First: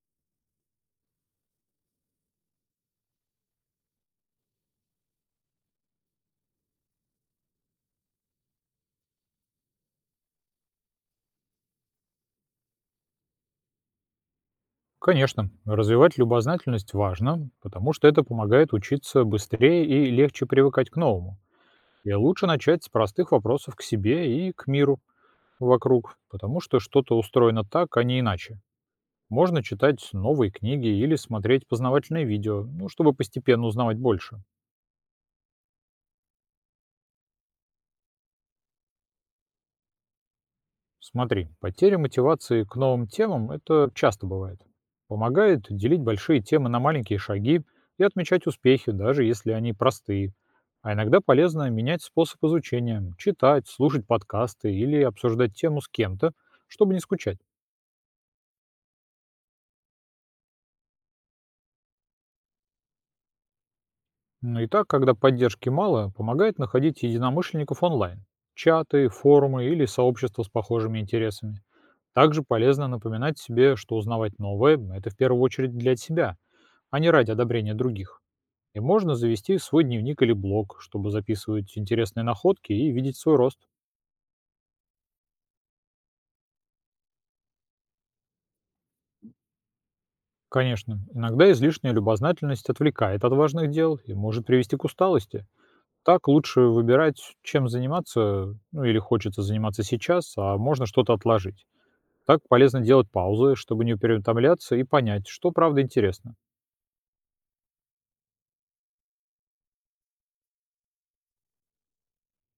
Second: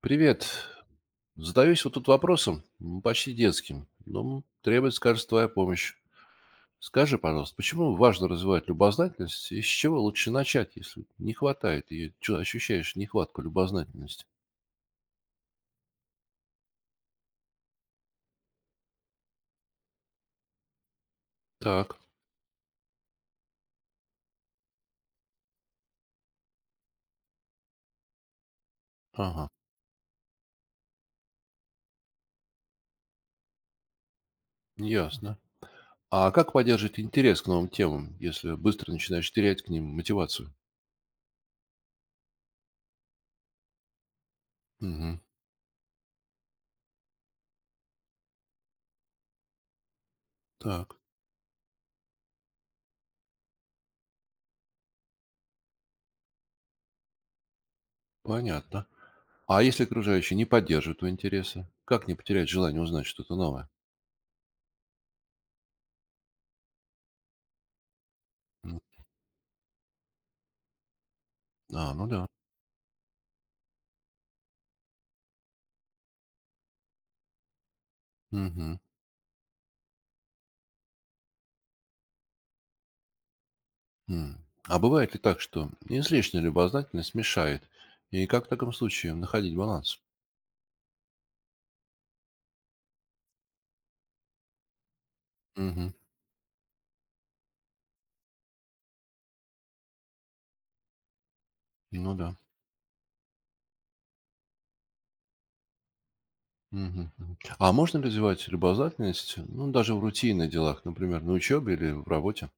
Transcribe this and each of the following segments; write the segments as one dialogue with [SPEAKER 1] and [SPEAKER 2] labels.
[SPEAKER 1] Привет. Задаюсь вот тут вопросом, почти детским, но требуется, кажется, твоя помощь. Скажи, пожалуйста, почему важно развивать любознательность и с чего лучше начать, если не хватает ее? Чё, ощущаешь нехватку любознательности?
[SPEAKER 2] Конечно, развивать любознательность важно, потому что это помогает учиться быстрее и легче привыкать к новому.
[SPEAKER 1] Так,
[SPEAKER 2] И лучше начать с простых вопросов к себе и к миру вокруг, потому что что-то устроено так, а не иначе.
[SPEAKER 1] ага,
[SPEAKER 2] Можно читать новые книги или смотреть познавательные видео, ну, чтобы постепенно узнавать больше.
[SPEAKER 1] ясно. А как поддерживать интерес к новым темам, если быстро начинаешь терять к ним мотивацию?
[SPEAKER 2] Смотри, потеря мотивации к новым темам – это часто бывает.
[SPEAKER 1] Мгм.
[SPEAKER 2] Помогает делить большие темы на маленькие шаги и отмечать успехи, даже если они простые. А
[SPEAKER 1] Так,
[SPEAKER 2] иногда полезно менять способ изучения, читать, слушать подкасты или обсуждать тему с кем-то, чтобы не скучать.
[SPEAKER 1] понятно. А если окружающие не поддерживают твои интересы, как не потерять желание узнать что-то новое?
[SPEAKER 2] Ну и так, когда поддержки мало, помогает находить единомышленников онлайн,
[SPEAKER 1] М,
[SPEAKER 2] чаты, форумы или сообщества с похожими интересами.
[SPEAKER 1] а, ну да.
[SPEAKER 2] Также полезно напоминать себе, что узнавать новое – это в первую очередь для себя, а не ради одобрения других.
[SPEAKER 1] Мгм.
[SPEAKER 2] И можно завести свой дневник или блог, чтобы записывать интересные находки и видеть свой рост.
[SPEAKER 1] М. А бывает ли так, что излишняя любознательность мешает? И как в таком случае находить баланс?
[SPEAKER 2] Конечно, иногда излишняя любознательность отвлекает от важных дел и может привести к усталости.
[SPEAKER 1] Мгм.
[SPEAKER 2] Так лучше выбирать, чем заниматься, ну или хочется заниматься сейчас, а можно что-то отложить.
[SPEAKER 1] Ну да.
[SPEAKER 2] Так полезно делать паузы, чтобы не переутомляться и понять, что правда интересно.
[SPEAKER 1] Мгм. Мгм. А можно развивать любознательность, ну, даже в рутинных делах, например, на учебе или в работе?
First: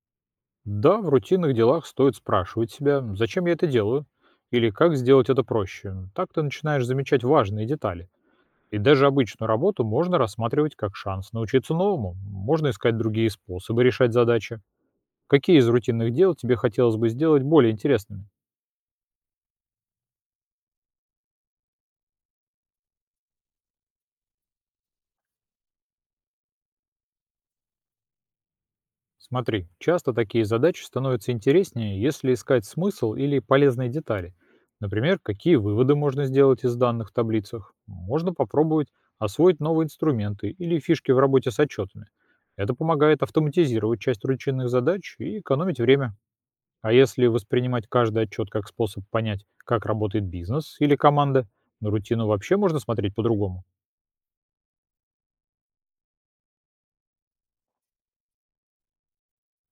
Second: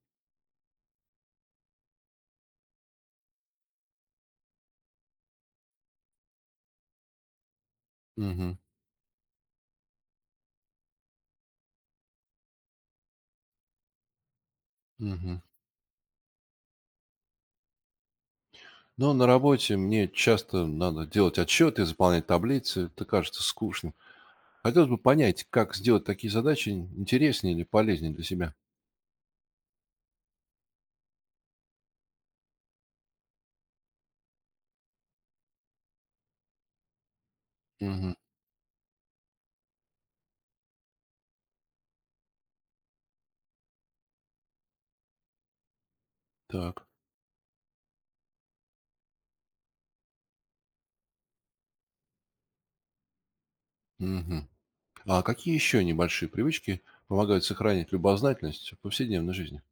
[SPEAKER 2] Да, в рутинных делах стоит спрашивать себя, зачем я это делаю, или как сделать это проще. Так ты начинаешь замечать важные детали.
[SPEAKER 1] Мгм.
[SPEAKER 2] И даже обычную работу можно рассматривать как шанс научиться новому. Можно искать другие способы решать задачи.
[SPEAKER 1] Мгм.
[SPEAKER 2] Какие из рутинных дел тебе хотелось бы сделать более интересными?
[SPEAKER 1] Но на работе мне часто надо делать отчеты, заполнять таблицы. Это кажется скучным. Хотелось бы понять, как сделать такие задачи интереснее или полезнее для себя.
[SPEAKER 2] Смотри, часто такие задачи становятся интереснее, если искать смысл или полезные детали. Например, какие выводы можно сделать из данных в таблицах.
[SPEAKER 1] Мгм.
[SPEAKER 2] Можно попробовать освоить новые инструменты или фишки в работе с отчетами. Это помогает автоматизировать часть рутинных задач и экономить время.
[SPEAKER 1] Так.
[SPEAKER 2] А если воспринимать каждый отчет как способ понять, как работает бизнес или команда, на рутину вообще можно смотреть по-другому.
[SPEAKER 1] Мгм. А какие еще небольшие привычки помогают сохранить любознательность в повседневной жизни?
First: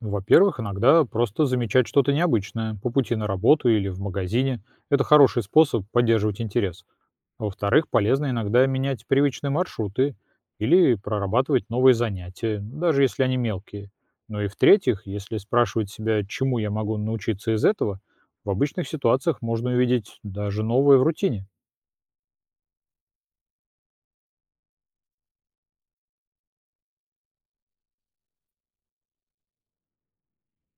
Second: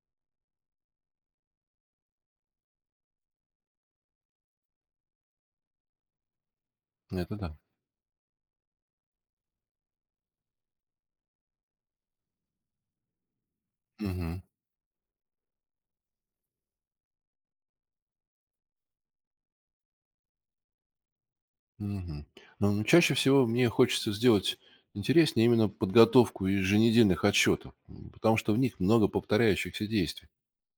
[SPEAKER 2] Ну, во-первых, иногда просто замечать что-то необычное по пути на работу или в магазине. Это хороший способ поддерживать интерес.
[SPEAKER 1] Это
[SPEAKER 2] А
[SPEAKER 1] да.
[SPEAKER 2] во-вторых, полезно иногда менять привычные маршруты или прорабатывать новые занятия, даже если они мелкие. Ну
[SPEAKER 1] Мгм.
[SPEAKER 2] и в-третьих, если спрашивать себя, чему я могу научиться из этого, в обычных ситуациях можно увидеть даже новое в рутине.
[SPEAKER 1] Мгм. Ну, чаще всего мне хочется сделать интереснее именно подготовку еженедельных отчетов, потому что в них много повторяющихся действий.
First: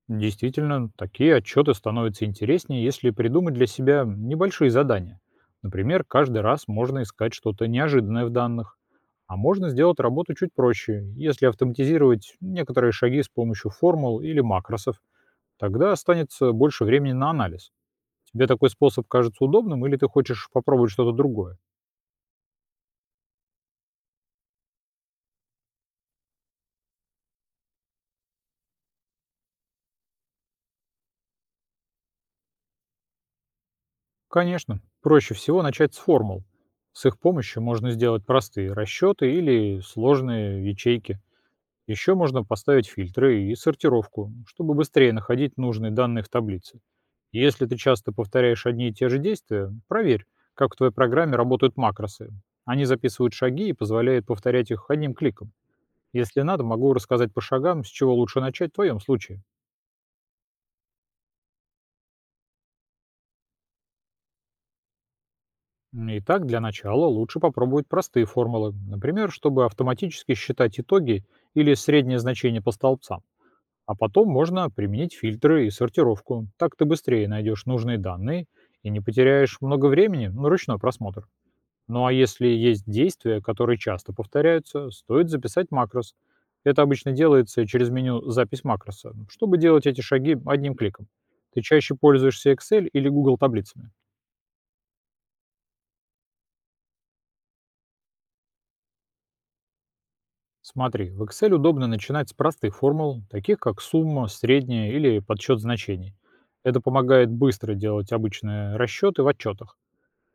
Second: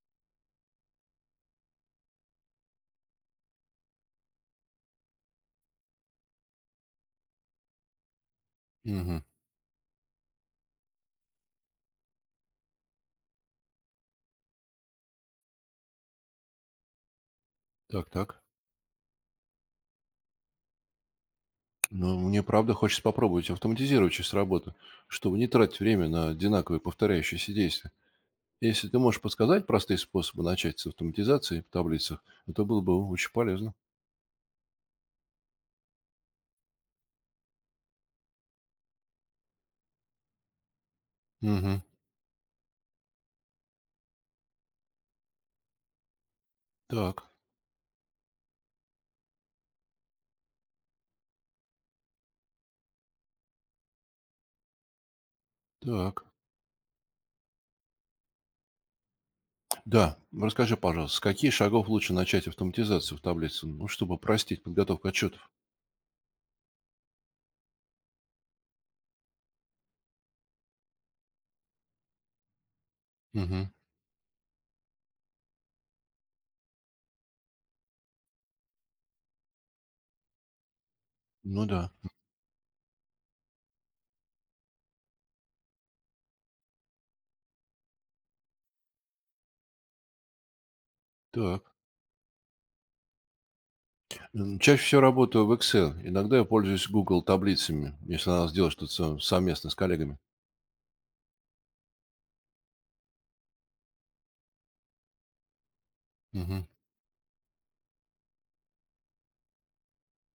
[SPEAKER 2] Действительно, такие отчеты становятся интереснее, если придумать для себя небольшие задания. Например, каждый раз можно искать что-то неожиданное в данных.
[SPEAKER 1] Мгм.
[SPEAKER 2] А можно сделать работу чуть проще, если автоматизировать некоторые шаги с помощью формул или макросов. Тогда останется больше времени на анализ.
[SPEAKER 1] Так, так.
[SPEAKER 2] Тебе такой способ кажется удобным или ты хочешь попробовать что-то другое?
[SPEAKER 1] Ну, мне правда хочется попробовать автоматизировать часть работы, чтобы не тратить время на одинаковые повторяющиеся действия. Если ты можешь подсказать простые способы начать с автоматизации в таблицах, это было бы очень полезно.
[SPEAKER 2] Конечно, проще всего начать с формул. С их помощью можно сделать простые расчеты или сложные ячейки.
[SPEAKER 1] Мгм.
[SPEAKER 2] Еще можно поставить фильтры и сортировку, чтобы быстрее находить нужные данные в таблице.
[SPEAKER 1] Так,
[SPEAKER 2] Если ты часто повторяешь одни и те же действия, проверь, как в твоей программе работают макросы. Они записывают шаги и позволяют повторять их одним кликом.
[SPEAKER 1] так.
[SPEAKER 2] Если надо, могу рассказать по шагам, с чего лучше начать в твоем случае.
[SPEAKER 1] Да, расскажи, пожалуйста, с каких шагов лучше начать автоматизацию в таблице, ну, чтобы простить подготовку отчетов?
[SPEAKER 2] Итак, для начала лучше попробовать простые формулы, например, чтобы автоматически считать итоги или среднее значение по столбцам.
[SPEAKER 1] Мгм.
[SPEAKER 2] А потом можно применить фильтры и сортировку. Так ты быстрее найдешь нужные данные и не потеряешь много времени на ручной просмотр.
[SPEAKER 1] Ну да,
[SPEAKER 2] Ну а если есть действия, которые часто повторяются, стоит записать макрос. Это обычно делается через меню «Запись макроса», чтобы делать эти шаги одним кликом. Ты
[SPEAKER 1] так.
[SPEAKER 2] чаще пользуешься Excel или Google таблицами?
[SPEAKER 1] Чаще всего работаю в Excel. Иногда я пользуюсь Google таблицами, если надо сделать что-то совместно с коллегами.
[SPEAKER 2] Смотри, в Excel удобно начинать с простых формул, таких как сумма, средняя или подсчет значений.
[SPEAKER 1] Мгм.
[SPEAKER 2] Это помогает быстро делать обычные расчеты в отчетах.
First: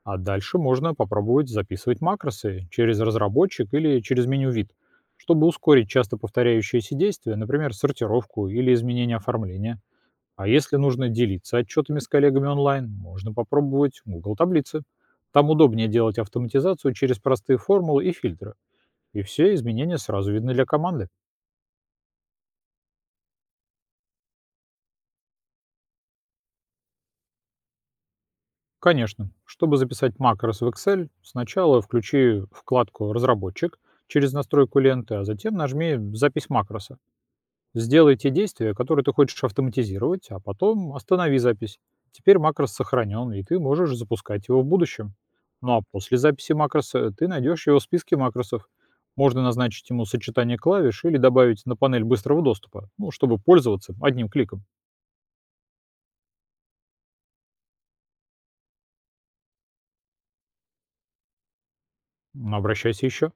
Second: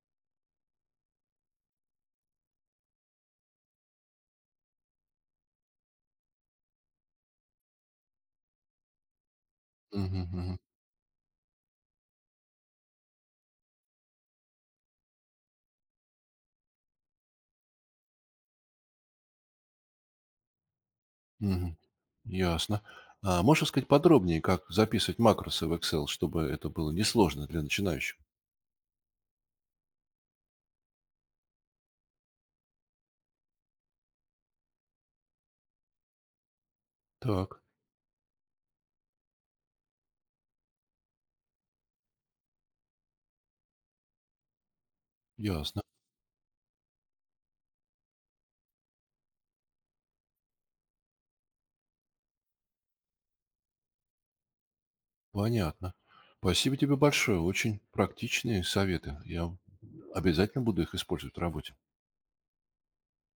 [SPEAKER 2] А дальше можно попробовать записывать макросы через разработчик или через меню вид, чтобы ускорить часто повторяющиеся действия, например, сортировку или изменение оформления.
[SPEAKER 1] Мгм.
[SPEAKER 2] А
[SPEAKER 1] Мгм.
[SPEAKER 2] если нужно делиться отчетами с коллегами онлайн, можно попробовать Google таблицы. Там удобнее делать автоматизацию через простые формулы и фильтры. И все изменения сразу видны для команды.
[SPEAKER 1] Мгм. Ясно. А можешь сказать подробнее, как записывать макросы в Excel, чтобы это было несложно для начинающих?
[SPEAKER 2] Конечно, чтобы записать макрос в Excel, сначала включи вкладку «Разработчик» через настройку ленты, а затем нажми «Запись макроса».
[SPEAKER 1] Так,
[SPEAKER 2] Сделай те действия, которые ты хочешь автоматизировать, а потом останови запись. Теперь макрос сохранен, и ты можешь запускать его в будущем. Ну
[SPEAKER 1] ясно.
[SPEAKER 2] а после записи макроса ты найдешь его в списке макросов. Можно назначить ему сочетание клавиш или добавить на панель быстрого доступа, ну, чтобы пользоваться одним кликом.
[SPEAKER 1] Понятно. Спасибо тебе большое. Очень практичные советы. Я обязательно буду их использовать в работе.
[SPEAKER 2] Обращайся еще.